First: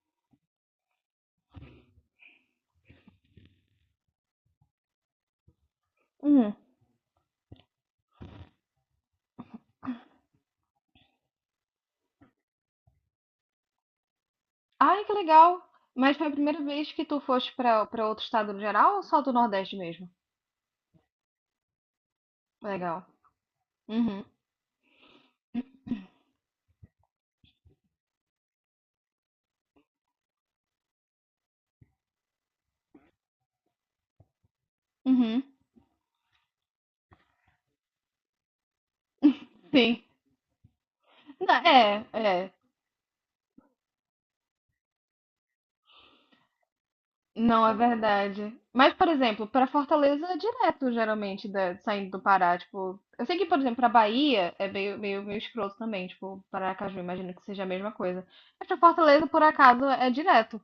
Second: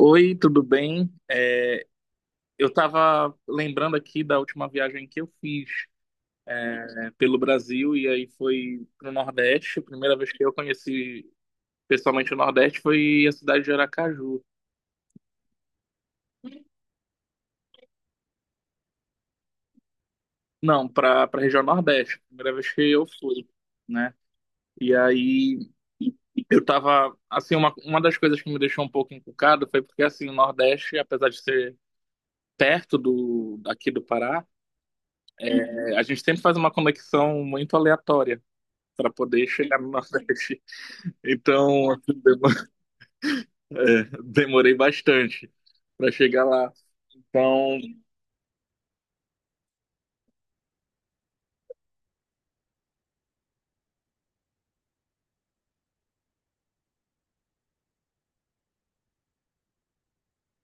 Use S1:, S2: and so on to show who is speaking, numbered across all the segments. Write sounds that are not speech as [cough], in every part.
S1: Oi, tudo bem? Eu estava lembrando aqui da última viagem que eu fiz,
S2: Hum.
S1: né, pelo Brasil e aí foi para o Nordeste. A primeira vez que eu conheci pessoalmente o Nordeste foi a cidade de Aracaju.
S2: Ai, que legal! Mas foi a primeira vez que tu foste pra para outro estado no geral ou só do Nordeste mesmo?
S1: Não, para a região Nordeste, primeira vez que
S2: Legal.
S1: eu fui, né?
S2: Uhum.
S1: E aí eu tava, assim, uma das coisas que me deixou um pouco encucado foi porque, assim, o Nordeste, apesar de ser perto do, aqui do Pará,
S2: Uhum.
S1: a gente sempre faz uma conexão muito aleatória para poder chegar no
S2: Sim.
S1: Nordeste. [laughs]
S2: Não,
S1: Então,
S2: é,
S1: assim,
S2: é.
S1: [laughs] demorei bastante para chegar lá.
S2: Não é
S1: Então,
S2: verdade. Mas, por exemplo, pra Fortaleza é direto, geralmente, saindo do Pará. Tipo, eu sei que, por exemplo, pra Bahia é meio escroto também. Tipo, Paracaju, imagino que seja a mesma coisa. Mas pra Fortaleza, por acaso, é direto.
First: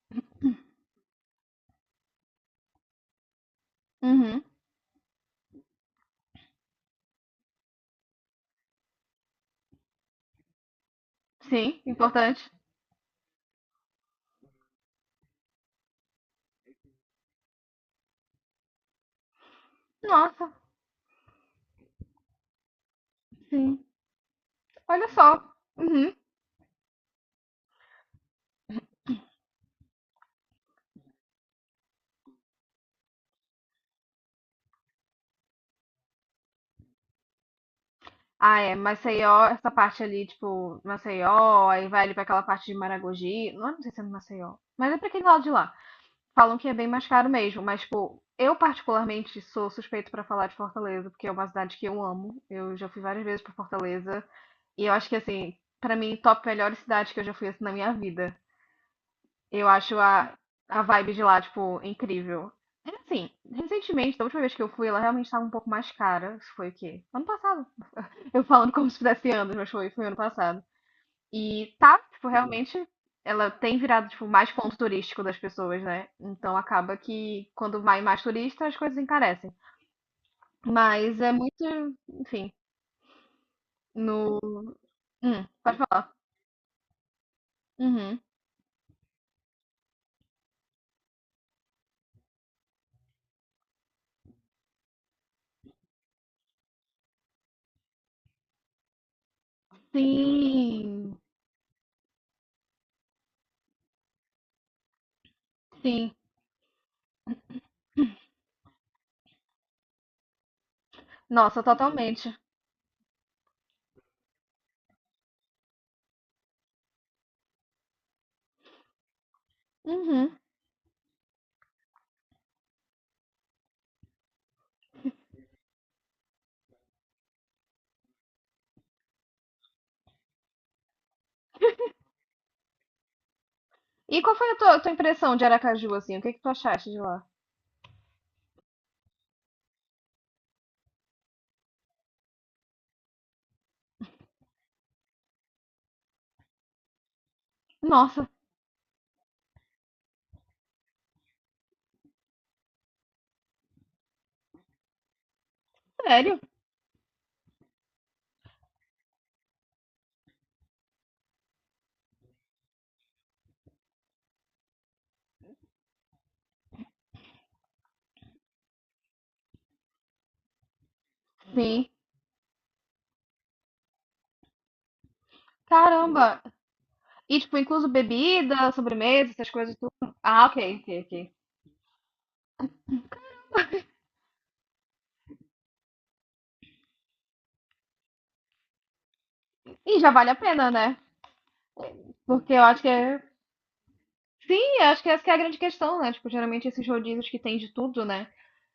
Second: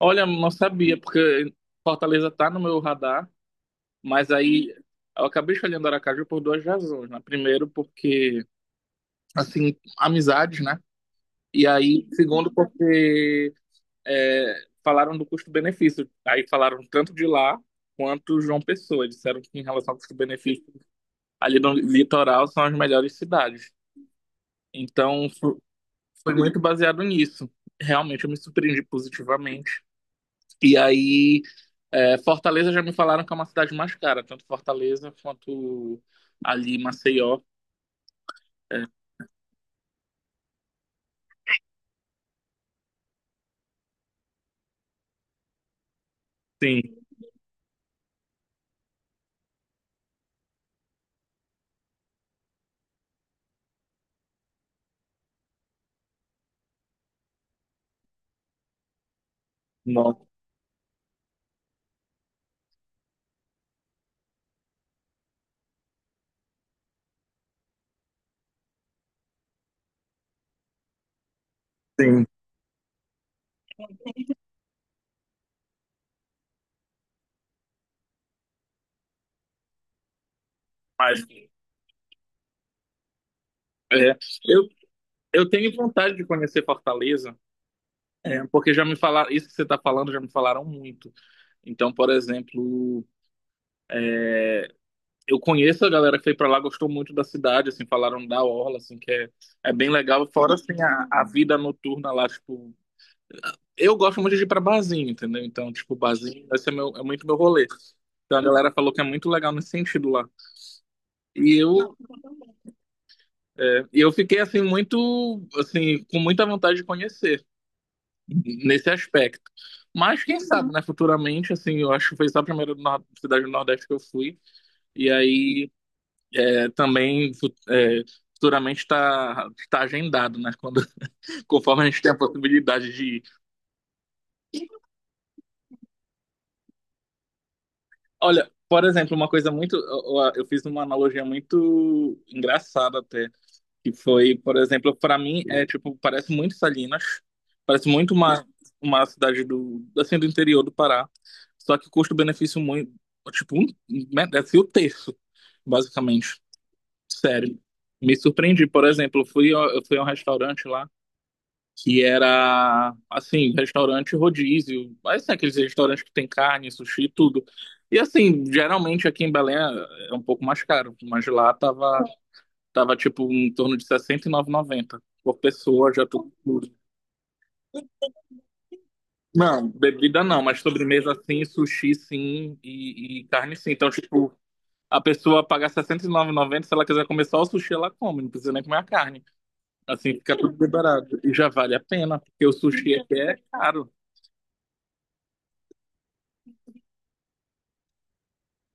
S1: olha, não sabia, porque Fortaleza tá no meu radar, mas
S2: Uhum.
S1: aí eu acabei escolhendo Aracaju por duas razões, né? Primeiro, porque, assim, amizades, né? E
S2: Sim,
S1: aí,
S2: importante.
S1: segundo, porque falaram do custo-benefício. Aí falaram tanto de lá quanto João Pessoa. Disseram que em relação ao
S2: Nossa,
S1: custo-benefício, ali no litoral são as melhores cidades.
S2: sim. Olha
S1: Então,
S2: só. Uhum.
S1: foi muito baseado nisso. Realmente eu me surpreendi positivamente. E aí, Fortaleza já me falaram que é uma cidade mais cara, tanto Fortaleza quanto ali Maceió.
S2: Ah, é,
S1: É,
S2: Maceió, essa parte ali, tipo, Maceió, aí vai ali pra aquela parte de Maragogi, não, não sei se é no Maceió, mas é pra aquele lado de lá. Falam que é
S1: sim,
S2: bem mais caro mesmo, mas, tipo, eu particularmente sou suspeito pra falar de Fortaleza, porque é uma cidade que eu amo, eu já fui várias vezes pra Fortaleza, e eu acho que, assim, pra mim, top melhores cidades que eu já fui, assim, na minha vida. Eu acho
S1: não,
S2: a vibe de lá, tipo, incrível. É assim, recentemente, da última vez que eu fui, ela realmente estava um pouco mais cara, isso foi o quê? Ano passado, eu falando como se fizesse anos, mas foi ano passado. E tá,
S1: sim.
S2: tipo, realmente ela tem virado, tipo, mais ponto turístico das pessoas, né? Então acaba que quando vai mais turista, as coisas encarecem. Mas
S1: Mas
S2: é muito, enfim,
S1: é,
S2: no.
S1: eu, eu tenho
S2: Pode falar.
S1: vontade de conhecer Fortaleza,
S2: Uhum.
S1: porque já me falaram, isso que você está falando, já me falaram muito. Então, por exemplo, eu conheço a galera que foi para lá, gostou muito da cidade, assim, falaram da orla, assim, que é bem legal. Fora, assim, a,
S2: Sim,
S1: a vida noturna lá, tipo, eu gosto muito de ir pra barzinho, entendeu? Então, tipo,
S2: sim.
S1: barzinho, esse é, meu, é muito meu rolê. Então a galera falou que é muito legal nesse sentido lá. E
S2: Nossa,
S1: eu,
S2: totalmente.
S1: e eu fiquei assim muito, assim, com muita vontade de conhecer nesse aspecto. Mas
S2: Uhum.
S1: quem sabe, né, futuramente, assim, eu acho que foi só a primeira cidade do Nordeste que eu fui. E aí também futuramente está tá tá agendado, né? Quando, [laughs] conforme a gente tem a possibilidade de ir.
S2: E qual foi a tua impressão de Aracaju, assim? O que que tu achaste de lá?
S1: Olha, por exemplo, uma coisa muito. Eu fiz uma analogia muito engraçada até, que foi, por exemplo, pra mim é tipo, parece muito Salinas, parece muito
S2: Nossa,
S1: uma cidade do, assim, do interior do Pará, só que custo-benefício muito. Tipo, um, merece o terço,
S2: sério?
S1: basicamente. Sério. Me surpreendi, por exemplo, eu fui a um restaurante lá que era, assim, restaurante rodízio, mas assim, aqueles restaurantes que tem carne, sushi, tudo. E assim, geralmente aqui em Belém é um pouco mais caro, mas lá
S2: Sim.
S1: tava tipo em torno de R$ sessenta e nove e noventa por pessoa, já tudo.
S2: Caramba,
S1: incluso.
S2: e, tipo, incluso bebida, sobremesa, essas
S1: Não,
S2: coisas tudo.
S1: bebida não,
S2: Ah,
S1: mas
S2: ok, ok,
S1: sobremesa
S2: ok.
S1: sim, sushi sim e carne sim. Então, tipo, a pessoa paga R$ sessenta e nove e noventa, se ela quiser comer só o sushi, ela come, não precisa nem comer a carne.
S2: E já
S1: Assim,
S2: vale a
S1: fica tudo
S2: pena, né?
S1: liberado. E já vale a pena, porque o
S2: Porque eu acho que
S1: sushi aqui
S2: é.
S1: é caro.
S2: Sim, eu acho que essa que é a grande questão, né? Tipo, geralmente esses rodízios que tem de tudo, né?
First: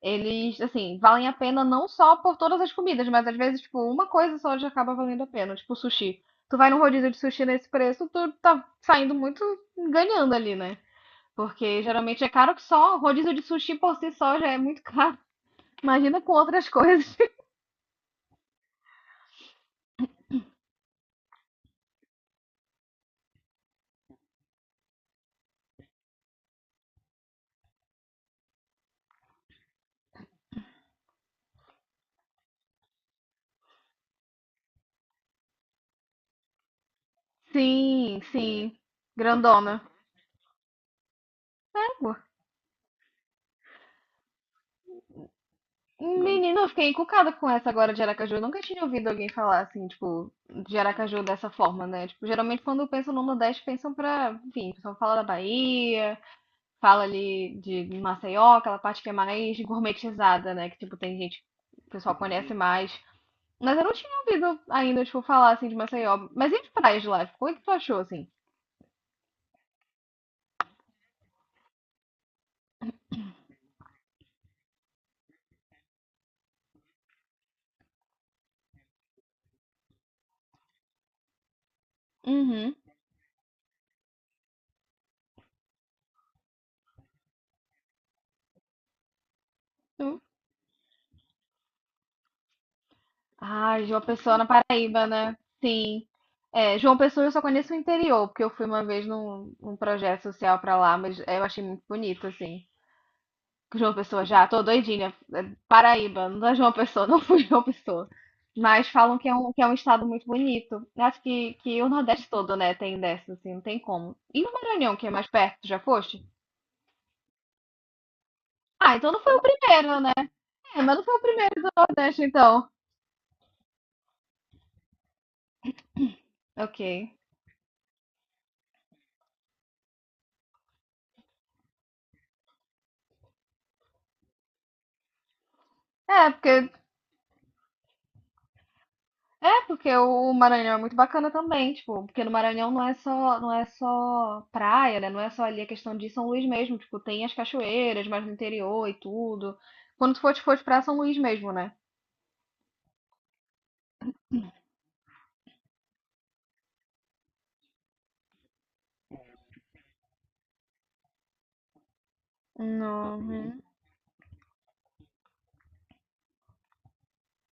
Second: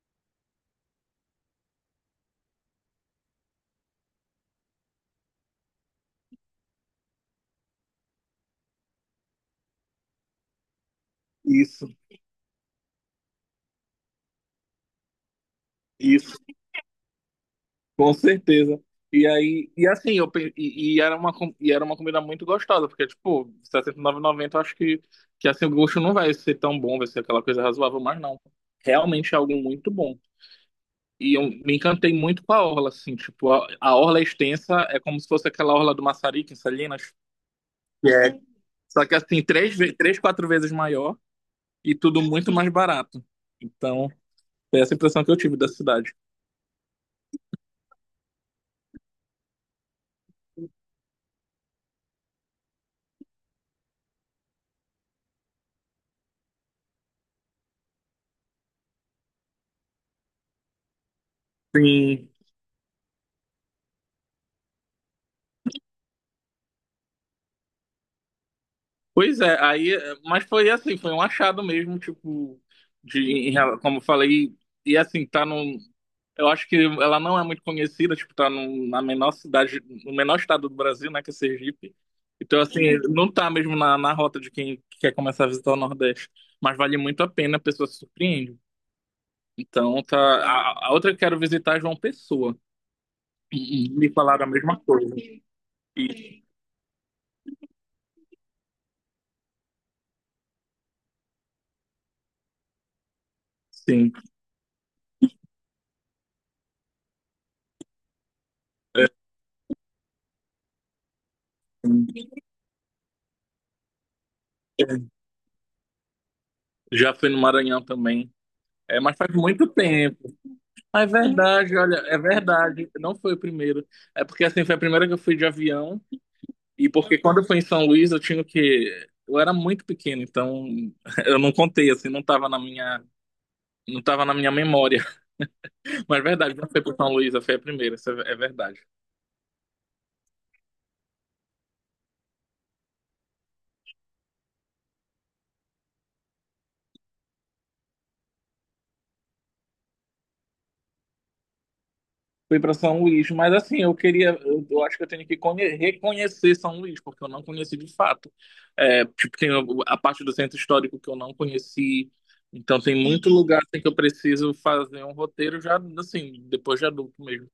S2: Eles, assim, valem a pena não só por todas as comidas, mas às vezes, tipo, uma coisa só já acaba valendo a pena, tipo sushi. Tu vai num rodízio de sushi nesse preço, tu tá saindo muito ganhando ali, né? Porque
S1: Isso,
S2: geralmente é caro que só, rodízio de sushi por si só já é muito caro. Imagina com
S1: isso.
S2: outras coisas.
S1: Com certeza. E aí, e assim, eu, pe- e era uma, com- e era uma comida muito gostosa, porque, tipo, sessenta e R$69,90 eu acho que assim, o gosto não vai ser tão bom, vai ser aquela coisa razoável, mas não. Realmente é algo muito bom. E eu me encantei muito com a orla, assim, tipo, a orla é extensa é como se fosse aquela orla do Maçarico, em Salinas.
S2: Sim,
S1: É.
S2: sim.
S1: Só que, assim, três,
S2: Grandona.
S1: ve- três, quatro vezes maior e
S2: Égua.
S1: tudo muito mais barato. Então, é essa impressão que eu tive da cidade.
S2: Menina, eu fiquei encucada com essa agora de Aracaju. Eu nunca tinha ouvido alguém falar assim, tipo, de Aracaju dessa forma, né? Tipo, geralmente quando pensam no Nordeste, pensam pra, enfim, o pessoal fala da Bahia, fala ali de Maceió, aquela parte que é mais gourmetizada, né? Que, tipo, tem gente, o pessoal
S1: Sim.
S2: conhece, uhum, mais. Mas eu não tinha ouvido ainda, tipo, falar assim de Maceió. Mas e as praias de lá? Tipo, como é que tu achou, assim?
S1: Pois é, aí, mas foi assim, foi um achado mesmo, tipo, como eu falei, e assim, tá num, eu acho que ela não é muito conhecida, tipo, tá num, na menor cidade, no menor estado do Brasil, né, que é Sergipe, então
S2: Uhum.
S1: assim, não tá mesmo na, rota de quem quer começar a visitar o Nordeste, mas vale muito a pena, a pessoa se surpreende, então tá, a outra que quero visitar é João Pessoa.
S2: Ah,
S1: E
S2: João
S1: me
S2: Pessoa
S1: falaram
S2: na
S1: a mesma
S2: Paraíba,
S1: coisa.
S2: né? Sim.
S1: E,
S2: É, João Pessoa eu só conheço o interior, porque eu fui uma vez num projeto social pra lá, mas eu achei muito bonito, assim. João
S1: sim,
S2: Pessoa já, tô doidinha. É Paraíba, não é João Pessoa, [laughs] não fui João Pessoa. Mas
S1: é,
S2: falam que é um estado muito bonito. Eu acho que o Nordeste todo, né, tem dessa, assim, não tem como. E o
S1: é,
S2: Maranhão, que é mais perto, já foste?
S1: já fui no Maranhão também.
S2: Ah,
S1: É,
S2: então
S1: mas
S2: não
S1: faz
S2: foi o
S1: muito
S2: primeiro, né?
S1: tempo.
S2: É, mas
S1: Ah,
S2: não
S1: é
S2: foi o primeiro do
S1: verdade, olha, é
S2: Nordeste, então.
S1: verdade. Não foi o primeiro. É porque assim, foi a primeira que eu fui de avião. E
S2: Ok.
S1: porque quando eu fui em São Luís, eu tinha o quê? Eu era muito pequeno, então [laughs] eu não contei, assim, não tava na minha memória. [laughs] Mas é
S2: É,
S1: verdade, não
S2: porque
S1: foi pro São Luís, foi a primeira, isso é verdade.
S2: É, porque o Maranhão é muito bacana também, tipo, porque no Maranhão não é só praia, né? Não é só ali a questão de São Luís mesmo, tipo, tem as cachoeiras mais no interior e tudo. Quando tu for pra São Luís mesmo, né?
S1: Fui para São Luís, mas assim, eu queria, eu acho que eu tenho que reconhecer São Luís, porque eu não conheci de fato. É, tipo, tem a parte do centro histórico que eu não conheci, então tem
S2: No,
S1: muito lugar assim, que eu preciso fazer um roteiro já, assim, depois de adulto mesmo.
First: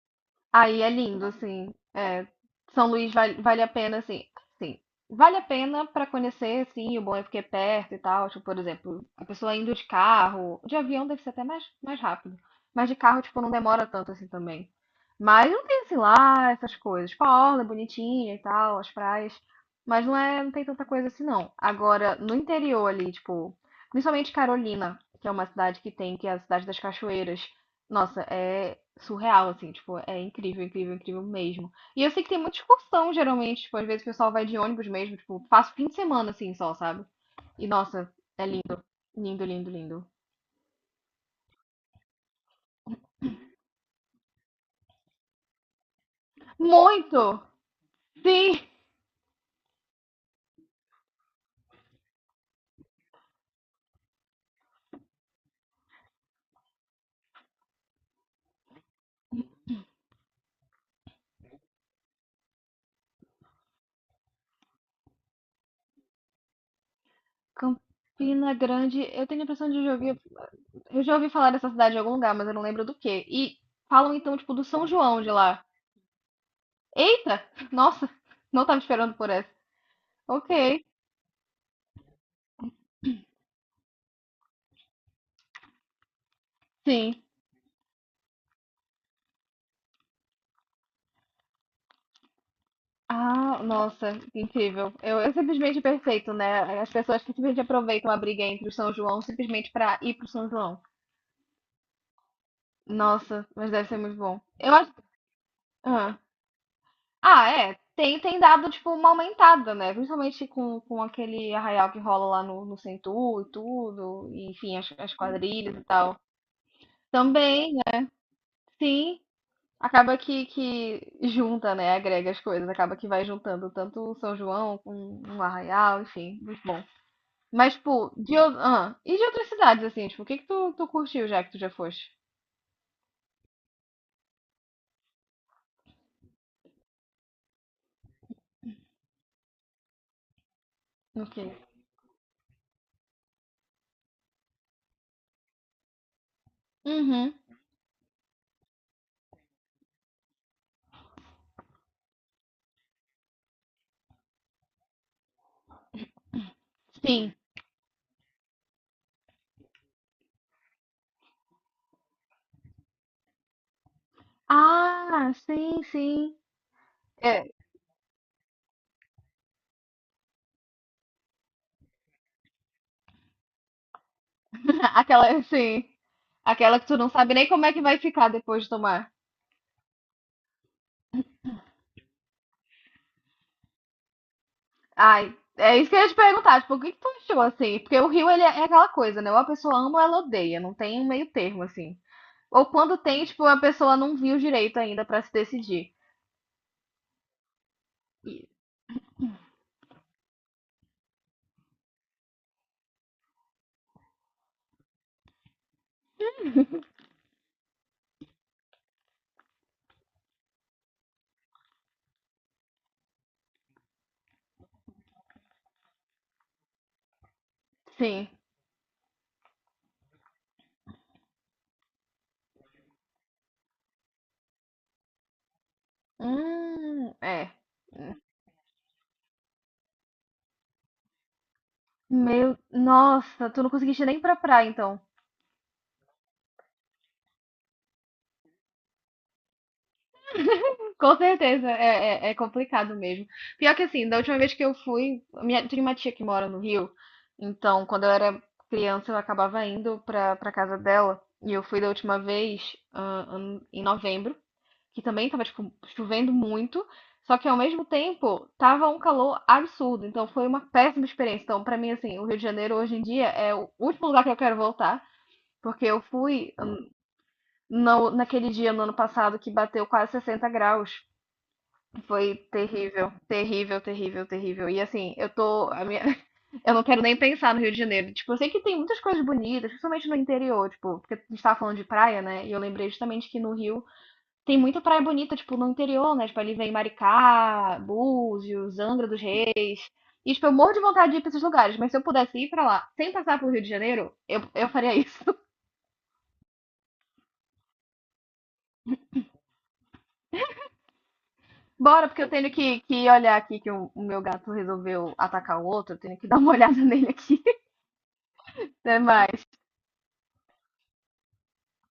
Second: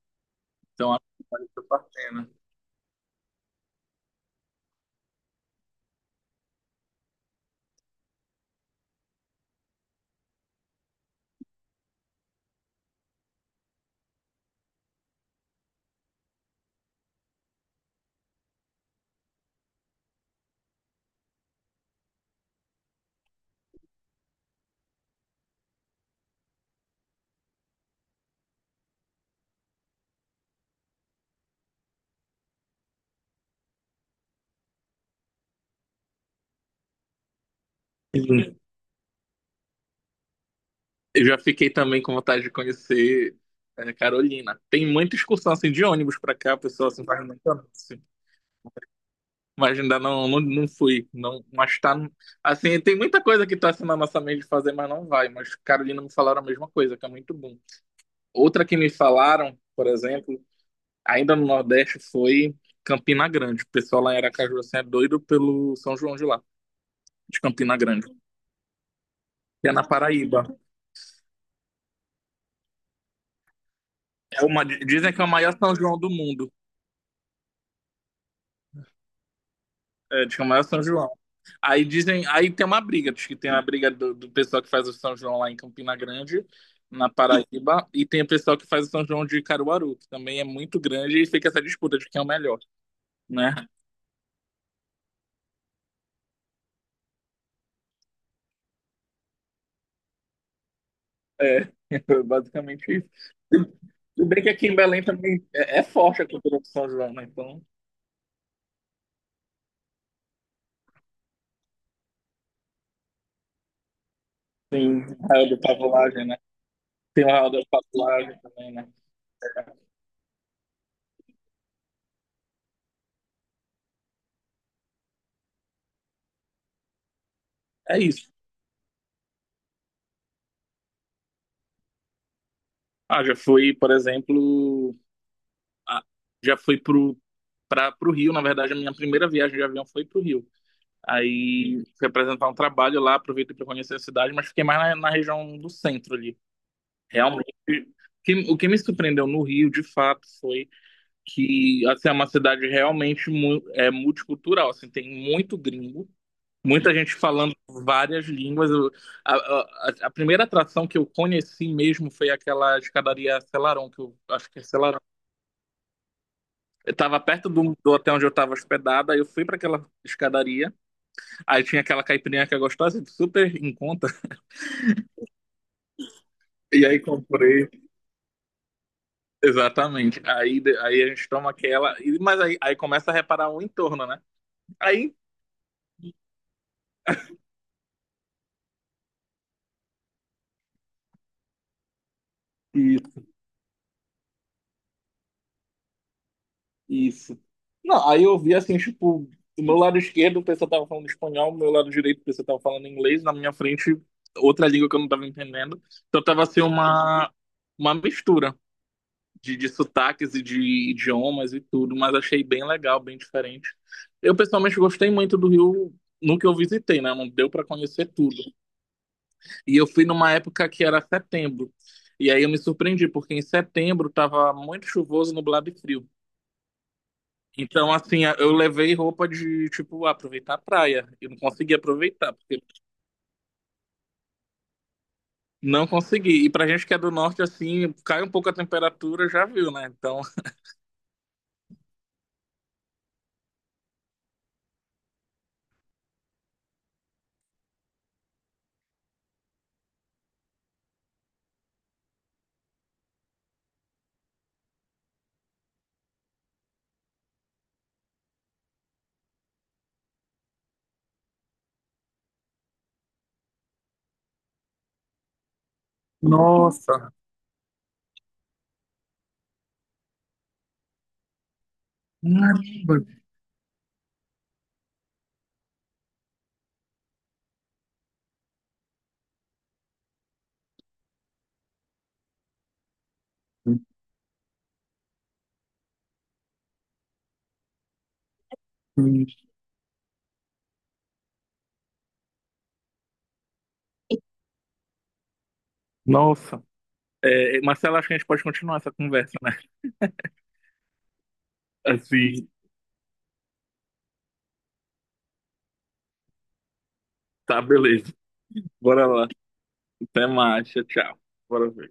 S2: aí é
S1: Então, acho
S2: lindo,
S1: que
S2: assim.
S1: vale a
S2: É,
S1: pena.
S2: São Luís vale a pena, assim. Sim, vale a pena para conhecer, sim, o bom é porque é perto e tal. Tipo, por exemplo, a pessoa indo de carro, de avião deve ser até mais rápido. Mas de carro, tipo, não demora tanto assim também. Mas não tem, assim, lá essas coisas. Tipo, a orla é bonitinha e tal, as praias. Mas não tem tanta coisa assim, não. Agora, no interior ali, tipo, principalmente Carolina, que é uma cidade que é a cidade das cachoeiras. Nossa, é surreal, assim, tipo, é incrível, incrível, incrível mesmo. E eu sei que tem muita excursão, geralmente, tipo, às vezes o pessoal vai de ônibus mesmo, tipo, passa o fim de semana, assim, só, sabe? E, nossa, é
S1: Sim.
S2: lindo, lindo, lindo, lindo.
S1: Eu já fiquei também com vontade de conhecer Carolina. Tem muita excursão assim, de ônibus para cá, a pessoa assim, faz
S2: Muito!
S1: muito anúncio.
S2: Sim!
S1: Mas ainda não, não, não fui. Não, mas tá. Assim, tem muita coisa que tá assim na nossa mente de fazer, mas não vai. Mas Carolina me falaram a mesma coisa, que é muito bom. Outra que me falaram, por exemplo, ainda no Nordeste, foi Campina Grande. O pessoal lá em Aracaju assim, é doido pelo São João de lá, de Campina Grande.
S2: Campina Grande, eu tenho a
S1: Que
S2: impressão
S1: é
S2: de
S1: na
S2: já ouvir,
S1: Paraíba.
S2: eu já ouvi falar dessa cidade em algum lugar, mas eu não lembro do quê. E falam, então,
S1: É
S2: tipo, do
S1: uma,
S2: São
S1: dizem que
S2: João
S1: é o
S2: de
S1: maior
S2: lá.
S1: São João do mundo.
S2: Eita! Nossa, não tava esperando por essa.
S1: É, diz que é o maior São
S2: Ok,
S1: João. Aí dizem, aí tem uma briga, diz que tem a briga do pessoal que faz o São João lá em Campina Grande, na
S2: sim.
S1: Paraíba, e tem o pessoal que faz o São João de Caruaru, que também é muito grande, e fica essa disputa de quem é o melhor, né?
S2: Ah, nossa, que incrível. Eu simplesmente perfeito, né? As pessoas que simplesmente aproveitam a briga entre o São João simplesmente para ir pro São João.
S1: É, [laughs] basicamente isso.
S2: Nossa, mas deve ser muito
S1: Tudo
S2: bom.
S1: bem que aqui
S2: Eu
S1: em
S2: acho.
S1: Belém também é
S2: Ah,
S1: forte a cultura do São João, né?
S2: ah,
S1: Então
S2: é. Tem dado, tipo, uma aumentada, né? Principalmente com aquele arraial que rola lá no Centur e tudo. E, enfim, as,
S1: tem o
S2: as
S1: Arraial da
S2: quadrilhas e tal.
S1: Pavulagem, né? Tem o Arraial da
S2: Também,
S1: Pavulagem também, né?
S2: sim, acaba que junta, né? Agrega as coisas. Acaba que vai juntando tanto o São João com um arraial, enfim, muito bom. Mas,
S1: É
S2: tipo,
S1: isso.
S2: e de outras cidades, assim, tipo, o que que tu curtiu já que tu já foste?
S1: Ah, já fui, por exemplo, ah, já fui pro Rio, na verdade, a minha primeira viagem de avião foi pro Rio.
S2: Ok.
S1: Aí fui apresentar um trabalho lá, aproveitei para conhecer a cidade, mas fiquei mais na, região do centro ali.
S2: Uhum.
S1: Realmente, o que me surpreendeu no Rio, de fato, foi que assim, é uma cidade realmente é multicultural, assim, tem muito gringo, muita gente
S2: Sim.
S1: falando várias línguas. A primeira atração que eu conheci mesmo foi aquela escadaria Selarón, que eu acho que é Selarón.
S2: Ah, sim, sim.
S1: Eu estava
S2: É,
S1: perto do hotel onde eu estava hospedada, aí eu fui para aquela escadaria, aí tinha aquela caipirinha que é gostosa, super em conta.
S2: [laughs] aquela, sim. Aquela
S1: E
S2: que tu
S1: aí
S2: não sabe nem como
S1: comprei.
S2: é que vai ficar depois de tomar.
S1: Exatamente. Aí, aí a gente toma aquela. Mas aí começa a reparar o entorno, né? Aí.
S2: Ai, é isso que eu ia te perguntar, tipo, o que que tu achou, assim? Porque o Rio, ele é aquela coisa, né? Ou a pessoa ama ou ela odeia, não tem um meio termo, assim. Ou quando
S1: Isso,
S2: tem, tipo, a pessoa não viu direito ainda pra se decidir.
S1: isso. Não, aí eu
S2: E-
S1: vi assim, tipo, do meu lado esquerdo o pessoal tava falando espanhol, do meu lado direito o pessoal tava falando inglês, na minha frente outra língua que eu não tava entendendo. Então tava assim uma mistura de sotaques e de idiomas e tudo, mas achei bem legal, bem diferente. Eu pessoalmente gostei muito do Rio no que eu visitei, né? Não deu pra conhecer
S2: Sim.
S1: tudo. E eu fui numa época que era setembro. E aí eu me surpreendi, porque em setembro tava muito chuvoso, nublado e frio.
S2: É.
S1: Então, assim, eu levei roupa de, tipo, aproveitar a praia. Eu não consegui aproveitar,
S2: Meu,
S1: porque
S2: nossa, tu não conseguiste nem ir pra praia, então.
S1: não consegui. E pra gente que é do norte, assim, cai um pouco a temperatura, já viu, né? Então,
S2: Com certeza, é complicado mesmo. Pior que assim, da última vez que eu fui, tem uma tia que mora no Rio, então quando eu era criança eu acabava indo pra casa dela, e eu fui da última vez em novembro, que também tava, tipo, chovendo muito, só que ao mesmo tempo tava um calor absurdo, então foi uma péssima experiência. Então, pra mim, assim, o Rio de Janeiro hoje em dia é o último lugar que eu quero voltar, porque eu fui.
S1: nossa,
S2: No, Naquele dia no ano passado que bateu quase 60 graus. Foi
S1: caramba.
S2: terrível, terrível, terrível, terrível. E assim, eu tô. [laughs] Eu não quero nem pensar no Rio de Janeiro. Tipo, eu sei que tem muitas coisas bonitas, principalmente no interior, tipo, porque a gente tava falando de praia, né? E eu lembrei justamente que no Rio tem muita praia bonita, tipo, no interior, né? Tipo, ali vem Maricá, Búzios, Angra dos Reis. E, tipo, eu morro de vontade de ir pra esses lugares, mas se eu pudesse ir pra lá sem passar pelo Rio de Janeiro, eu faria isso.
S1: nossa. É, Marcelo, acho que a gente pode continuar essa conversa, né?
S2: Bora, porque eu
S1: Assim,
S2: tenho que olhar aqui que o meu gato resolveu atacar o outro. Eu tenho que [laughs] dar uma olhada nele aqui.
S1: tá,
S2: [laughs]
S1: beleza.
S2: Até
S1: Bora lá.
S2: mais.
S1: Até mais. Tchau, tchau. Bora ver.